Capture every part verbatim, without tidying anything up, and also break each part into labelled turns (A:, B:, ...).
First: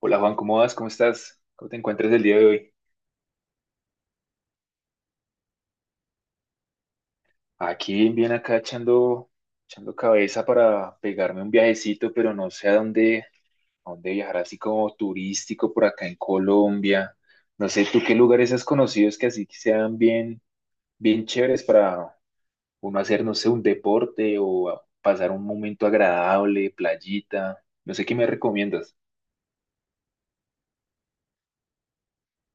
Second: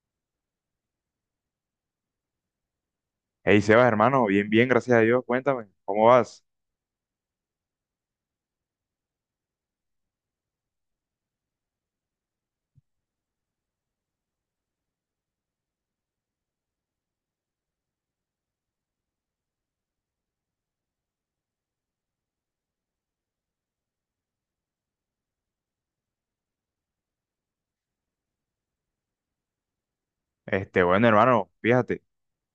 A: Hola Juan, ¿cómo vas? ¿Cómo estás? ¿Cómo te encuentras el día de hoy?
B: Hey Sebas, hermano, bien, bien, gracias a Dios. Cuéntame, ¿cómo vas?
A: Aquí bien acá echando, echando cabeza para pegarme un viajecito, pero no sé a dónde, a dónde viajar así como turístico por acá en Colombia. No sé, ¿tú qué lugares has conocido que así sean bien, bien chéveres para uno hacer, no sé, un deporte o a- pasar un momento agradable, playita? No sé qué me recomiendas.
B: Este, bueno, hermano, fíjate,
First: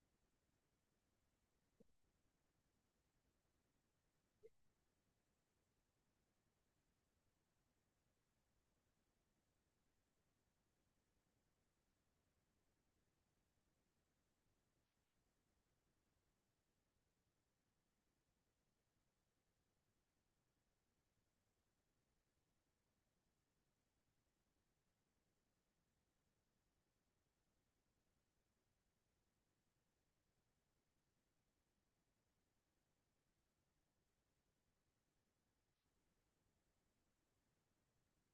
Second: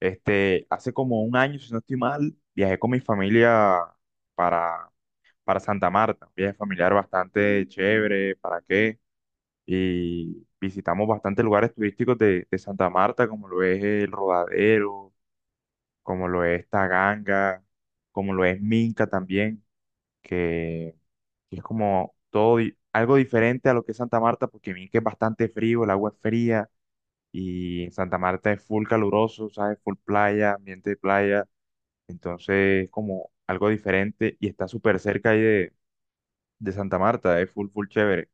B: este, hace como un año, si no estoy mal, viajé con mi familia para, para Santa Marta, un viaje familiar bastante chévere, ¿para qué? Y visitamos bastantes lugares turísticos de, de Santa Marta, como lo es el Rodadero, como lo es Taganga, como lo es Minca también, que que es como todo di- algo diferente a lo que es Santa Marta, porque Minca es bastante frío, el agua es fría. Y en Santa Marta es full caluroso, ¿sabes? Full playa, ambiente de playa. Entonces es como algo diferente y está súper cerca ahí de, de Santa Marta, es full, full chévere.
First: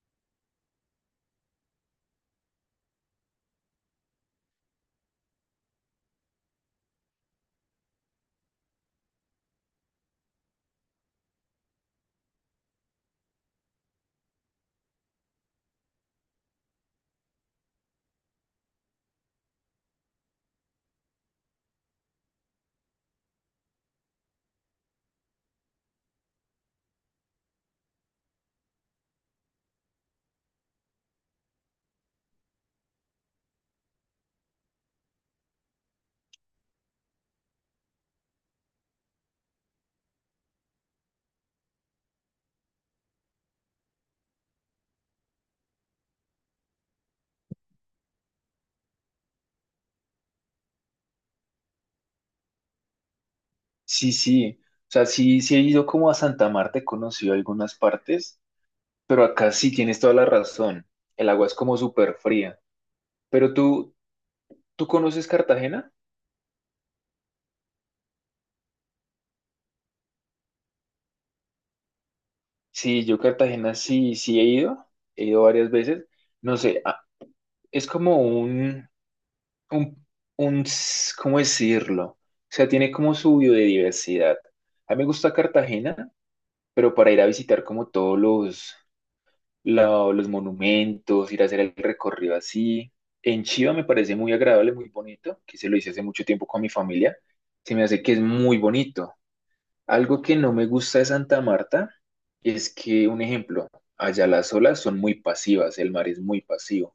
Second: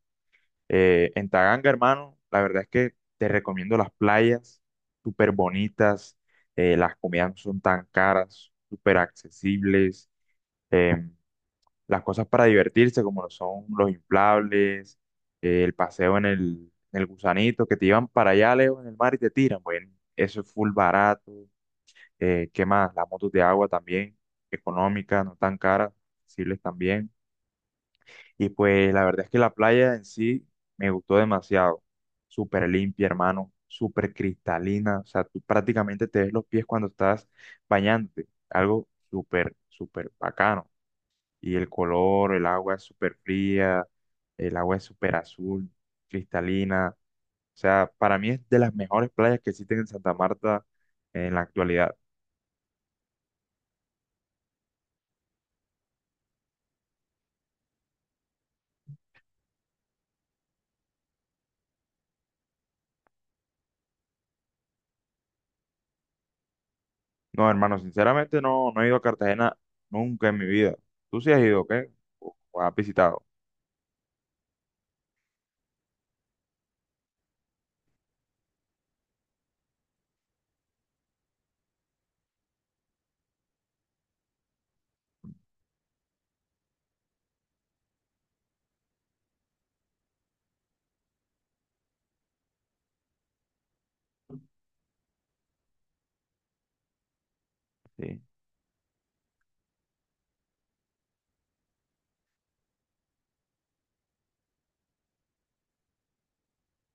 B: Eh, en Taganga, hermano, la verdad es que te recomiendo las playas, súper bonitas, eh, las comidas no son tan caras, súper accesibles. em, las cosas para divertirse, como lo son los inflables, eh, el paseo en el, en el gusanito, que te llevan para allá lejos en el mar y te tiran. Bueno, eso es full barato. Eh, ¿qué más? Las motos de agua también, económicas, no tan caras, accesibles también. Y pues la verdad es que la playa en sí me gustó demasiado. Súper limpia, hermano, súper cristalina. O sea, tú prácticamente te ves los pies cuando estás bañándote. Algo súper, súper bacano, y el color, el agua es súper fría, el agua es súper azul, cristalina. O sea, para mí es de las mejores playas que existen en Santa Marta en la actualidad.
A: Sí, sí. O sea, sí, sí he ido como a Santa Marta, he conocido algunas partes. Pero acá sí tienes toda la razón. El agua es como súper fría. Pero tú, ¿tú conoces Cartagena?
B: No, hermano, sinceramente no, no he ido a Cartagena nunca en mi vida. ¿Tú sí has ido, qué? ¿O, o has
A: Sí, yo
B: visitado?
A: Cartagena sí, sí he ido. He ido varias veces. No sé, a- es como un, un, un, s- ¿cómo decirlo? O sea, tiene como su biodiversidad. A mí me gusta Cartagena, pero para ir a visitar como todos los, la- los monumentos, ir a hacer el recorrido así. En Chiva me parece muy agradable, muy bonito, que se lo hice hace mucho tiempo con mi familia. Se me hace que es
B: Sí,
A: muy bonito. Algo que no me gusta de Santa Marta es que, un ejemplo, allá las olas son muy pasivas, el mar es muy pasivo.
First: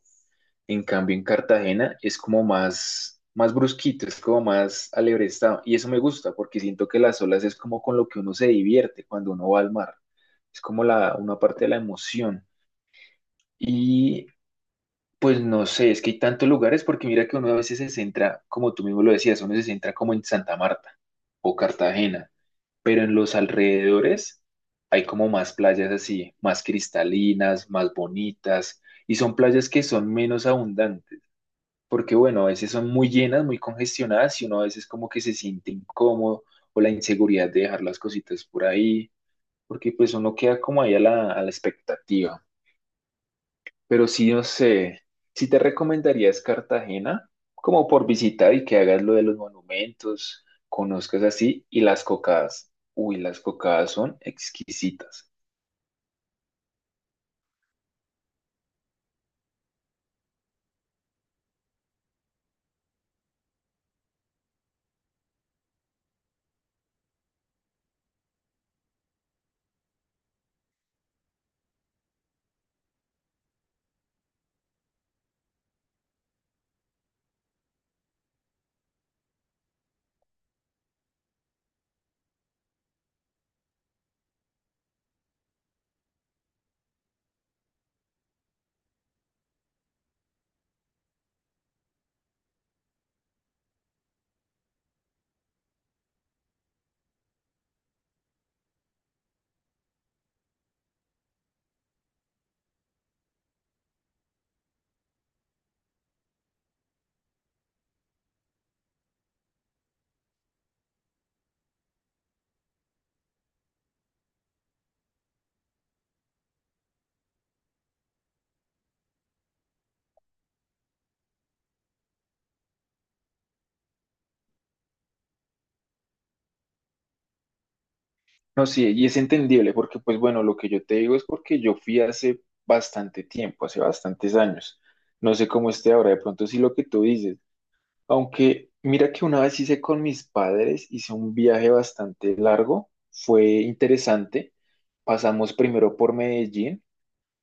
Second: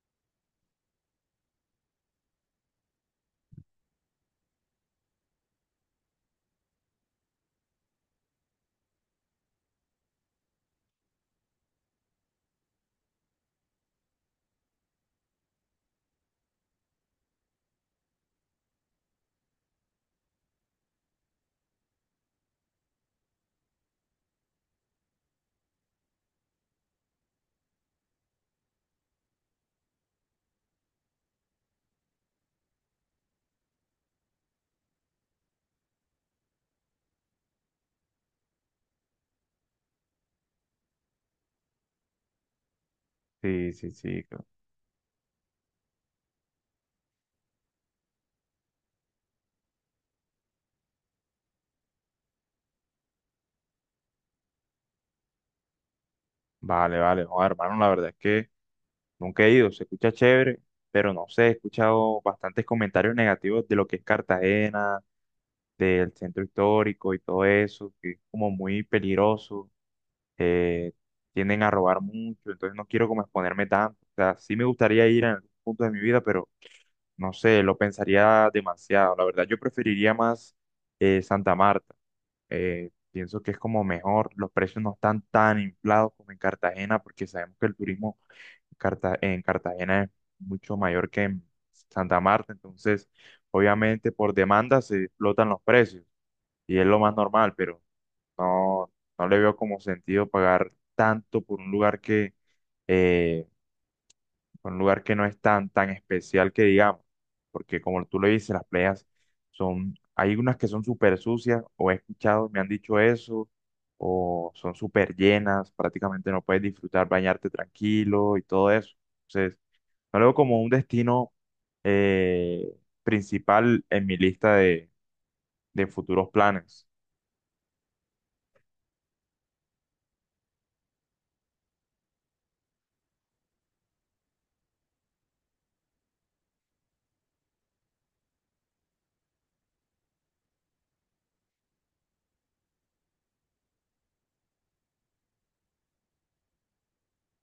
A: En cambio, en Cartagena es como más, más brusquito, es como más alebrestado. Y eso me gusta porque siento que las olas es como con lo que uno se divierte cuando uno va al mar. Es como la, una parte de la emoción. Y pues no sé, es que hay tantos lugares porque mira que uno a veces se centra, como tú mismo lo decías, uno se centra como en Santa Marta o Cartagena, pero en los alrededores hay como más playas así, más cristalinas, más bonitas, y son playas que son menos abundantes, porque bueno, a veces son muy llenas, muy congestionadas y uno a veces como que se siente incómodo o la inseguridad de dejar las cositas por ahí, porque pues uno queda como ahí a la, a la expectativa.
B: sí, sí,
A: Pero
B: sí,
A: sí, no
B: claro.
A: sé, si te recomendarías Cartagena, como por visitar y que hagas lo de los monumentos, conozcas así, y las cocadas. Uy, las cocadas son exquisitas.
B: Vale, vale. No, hermano, la verdad es que nunca he ido. Se escucha chévere, pero no sé, he escuchado bastantes comentarios negativos de lo que es Cartagena, del centro histórico y todo eso, que es como muy peligroso. eh, Tienden a robar mucho, entonces no quiero como exponerme tanto. O sea, sí me gustaría ir en algún punto de mi vida, pero no sé, lo pensaría demasiado. La verdad, yo preferiría más, eh, Santa Marta. Eh, pienso que es como mejor, los precios no están tan inflados como en Cartagena, porque sabemos que el turismo Carta- en Cartagena es mucho mayor que en Santa Marta, entonces obviamente por demanda se explotan los precios y es lo más normal, pero no, no le veo como sentido pagar tanto por un lugar que, eh, por un lugar que no es tan, tan especial que digamos, porque como tú lo dices, las playas son, hay unas que son súper sucias, o he escuchado, me han dicho eso, o son súper llenas, prácticamente no puedes disfrutar, bañarte tranquilo y todo eso. Entonces, no lo veo como un destino, eh, principal en mi lista de, de futuros planes.
A: No sí y es entendible porque, pues bueno, lo que yo te digo es porque yo fui hace bastante tiempo, hace bastantes años. No sé cómo esté ahora, de pronto sí lo que tú dices. Aunque mira que una vez hice con mis padres, hice un viaje bastante largo, fue interesante. Pasamos primero por Medellín.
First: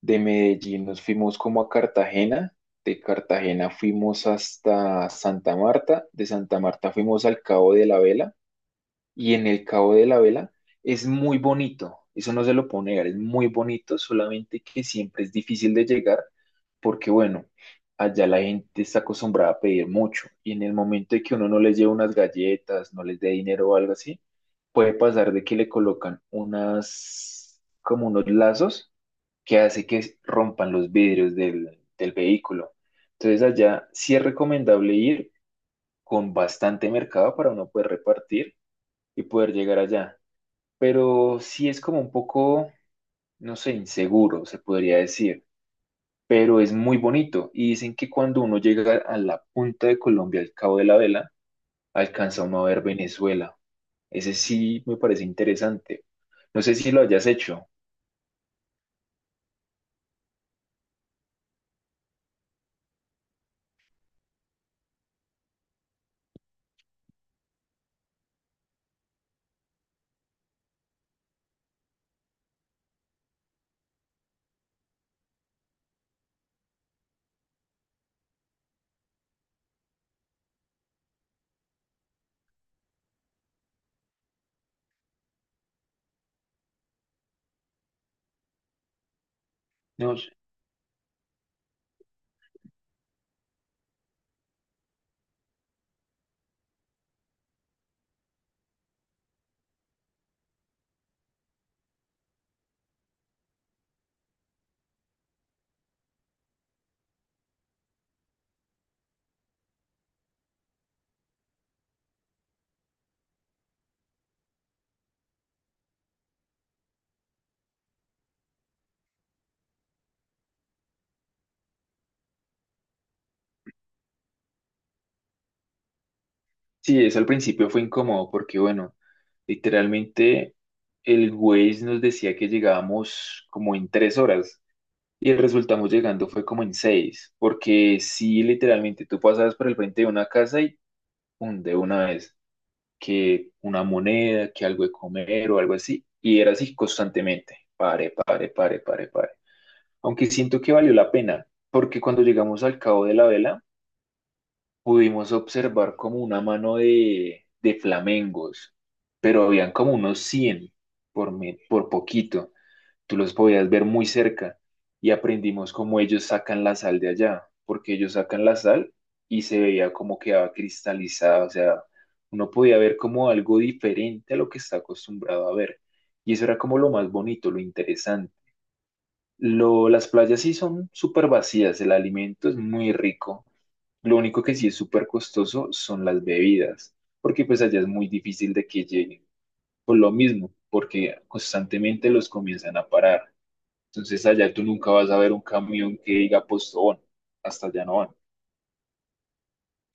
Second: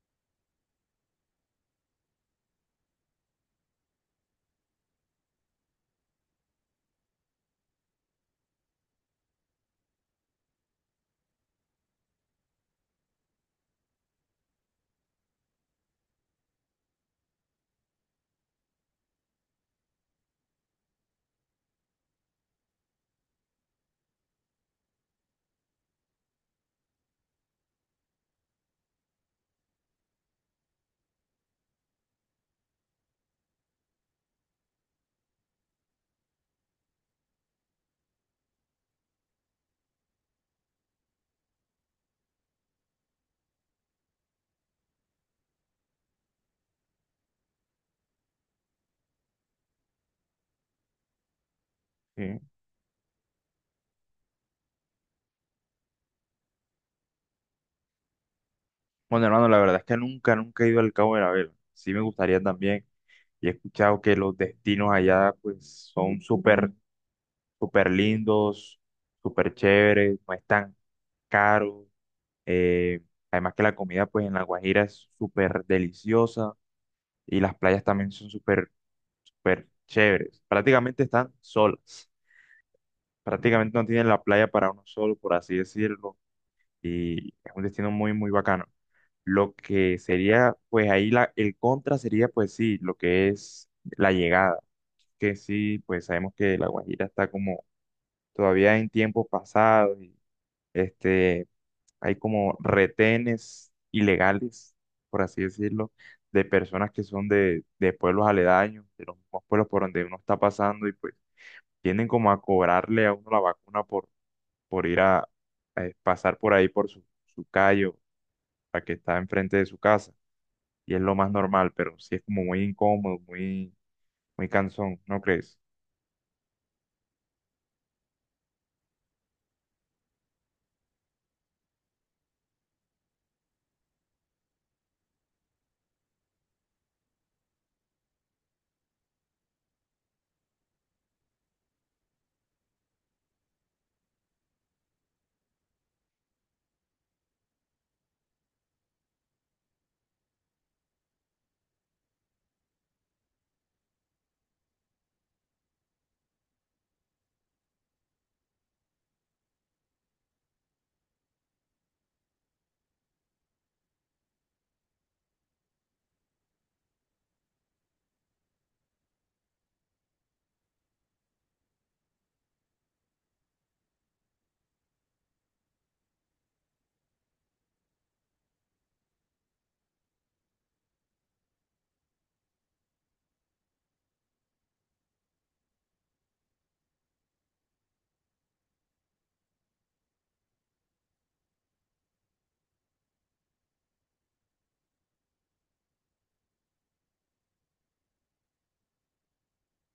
A: De Medellín nos fuimos como a Cartagena, de Cartagena fuimos hasta Santa Marta, de Santa Marta fuimos al Cabo de la Vela y en el Cabo de la Vela es muy bonito, eso no se lo puedo negar, es muy bonito, solamente que siempre es difícil de llegar porque bueno, allá la gente está acostumbrada a pedir mucho y en el momento de que uno no les lleve unas galletas, no les dé dinero o algo así, puede pasar de que le colocan unas como unos lazos que hace que rompan los vidrios del, del vehículo. Entonces allá sí es recomendable ir con bastante mercado para uno poder repartir y poder llegar allá. Pero sí es como un poco, no sé, inseguro, se podría decir. Pero es muy bonito. Y dicen que cuando uno llega a la punta de Colombia, al Cabo de la Vela,
B: ¿Sí?
A: alcanza uno a ver Venezuela. Ese sí me parece interesante. No sé si lo hayas hecho.
B: Bueno, hermano, la verdad es que nunca, nunca he ido al Cabo de la Vela. Sí me gustaría también. Y he escuchado que los destinos allá, pues, son súper, súper lindos, súper chéveres, no es tan caro. Eh, Además que la comida, pues, en La Guajira es súper deliciosa y las playas también son súper, súper chéveres. Prácticamente están solas. Prácticamente no tienen la playa para uno solo, por así decirlo. Y es un destino muy, muy bacano. Lo que
A: No.
B: sería, pues ahí la, el contra sería, pues sí, lo que es la llegada, que sí, pues sabemos que La Guajira está como todavía en tiempos pasados, y, este, hay como retenes ilegales, por así decirlo, de personas que son de, de pueblos aledaños, de los mismos pueblos por donde uno está pasando y pues tienden como a cobrarle a uno la vacuna por, por ir a, a pasar por ahí por su, su callo, la que está enfrente de su casa. Y es lo más normal, pero sí es como muy incómodo, muy, muy cansón, ¿no crees?
A: Sí, eso al principio fue incómodo porque, bueno, literalmente el Waze nos decía que llegábamos como en tres horas y resultamos llegando fue como en seis, porque sí, literalmente tú pasabas por el frente de una casa y pum, de una vez, que una moneda, que algo de comer o algo así, y era así constantemente, pare, pare, pare, pare, pare. Aunque siento que valió la pena, porque cuando llegamos al Cabo de la Vela, pudimos observar como una mano de, de flamengos, pero habían como unos cien por, me- por poquito. Tú los podías ver muy cerca y aprendimos cómo ellos sacan la sal de allá, porque ellos sacan la sal y se veía como quedaba cristalizada, o sea, uno podía ver como algo diferente a lo que está acostumbrado a ver. Y eso era como lo más bonito, lo interesante. Lo, las playas sí son súper vacías, el alimento es muy rico. Lo único que sí es súper costoso son las bebidas, porque pues allá es muy difícil de que lleguen. Por lo mismo, porque constantemente los comienzan a parar. Entonces allá tú nunca vas a ver un camión que diga Postobón, hasta allá no van.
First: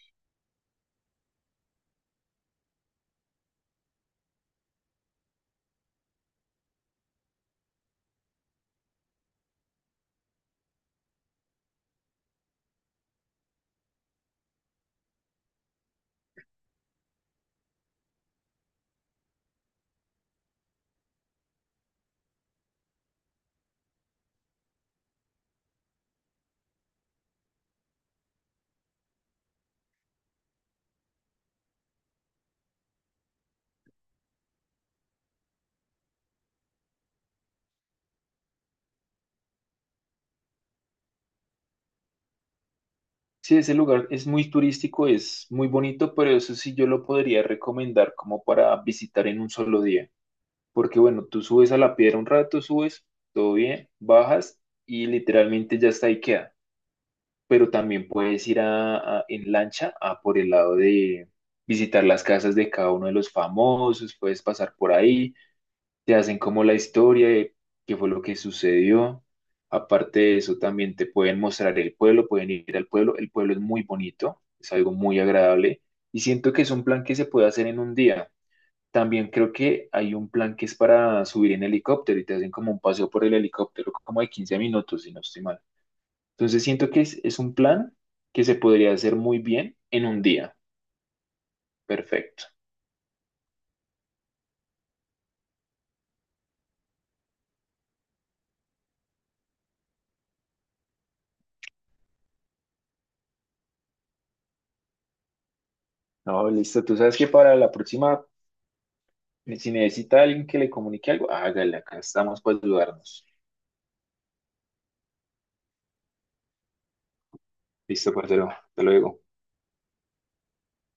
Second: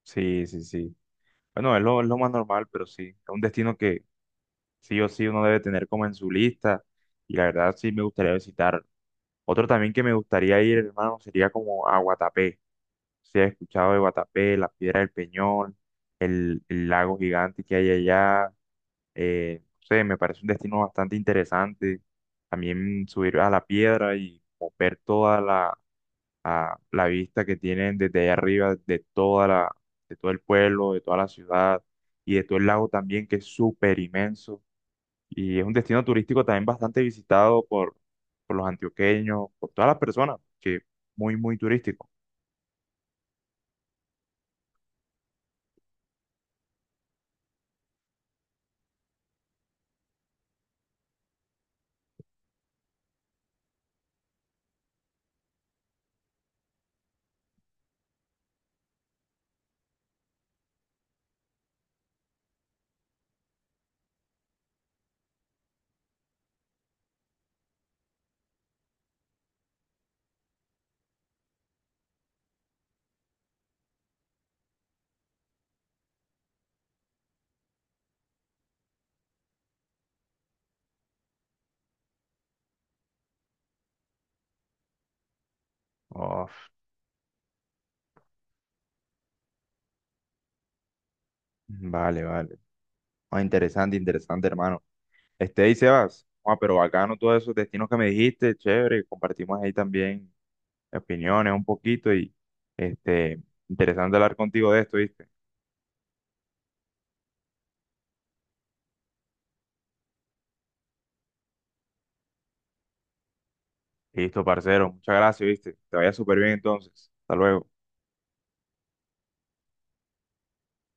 B: Sí, sí, sí. Bueno, es lo, es lo más normal, pero sí. Es un destino que sí o sí uno debe tener como en su lista. Y la verdad sí me gustaría visitar. Otro también que me gustaría ir, hermano, sería como a Guatapé. Si has escuchado de Guatapé, la Piedra del Peñón, el, el lago gigante que hay allá. Eh, no sé, me parece un destino bastante interesante. También subir a la piedra y como ver toda la, a- la vista que tienen desde allá arriba de toda la, de todo el pueblo, de toda la ciudad y de todo el lago también, que es súper inmenso. Y es un destino turístico también bastante visitado por, por los antioqueños, por todas las personas, que es muy, muy turístico.
A: Sí, ese lugar es muy turístico, es muy bonito, pero eso sí yo lo podría recomendar como para visitar en un solo día. Porque bueno, tú subes a la piedra un rato, subes, todo bien, bajas y literalmente ya está ahí queda. Pero también puedes ir a, a- en lancha a por el lado de visitar las casas de cada uno de los famosos, puedes pasar por ahí, te hacen como la historia de qué fue lo que sucedió. Aparte de eso, también te pueden mostrar el pueblo, pueden ir al pueblo. El pueblo es muy bonito, es algo muy agradable y siento que es un plan que se puede hacer en un día. También creo que hay un plan que es para subir en helicóptero y te hacen como un paseo por el helicóptero como de quince minutos, si no estoy mal. Entonces
B: Uf,
A: siento que es, es un plan que se podría hacer muy bien en un día.
B: vale,
A: Perfecto.
B: vale. Ah, interesante, interesante, hermano. Este, ahí Sebas, ah, pero bacano todos esos destinos que me dijiste, chévere, compartimos ahí también opiniones un poquito y este, interesante hablar contigo de esto, ¿viste?
A: No, listo. Tú sabes que para la próxima, eh, si necesita alguien que le comunique algo, hágale, acá estamos para ayudarnos.
B: Listo, parcero, muchas gracias, ¿viste? Te vaya súper bien entonces, hasta luego.
A: Listo, parcero. Hasta luego.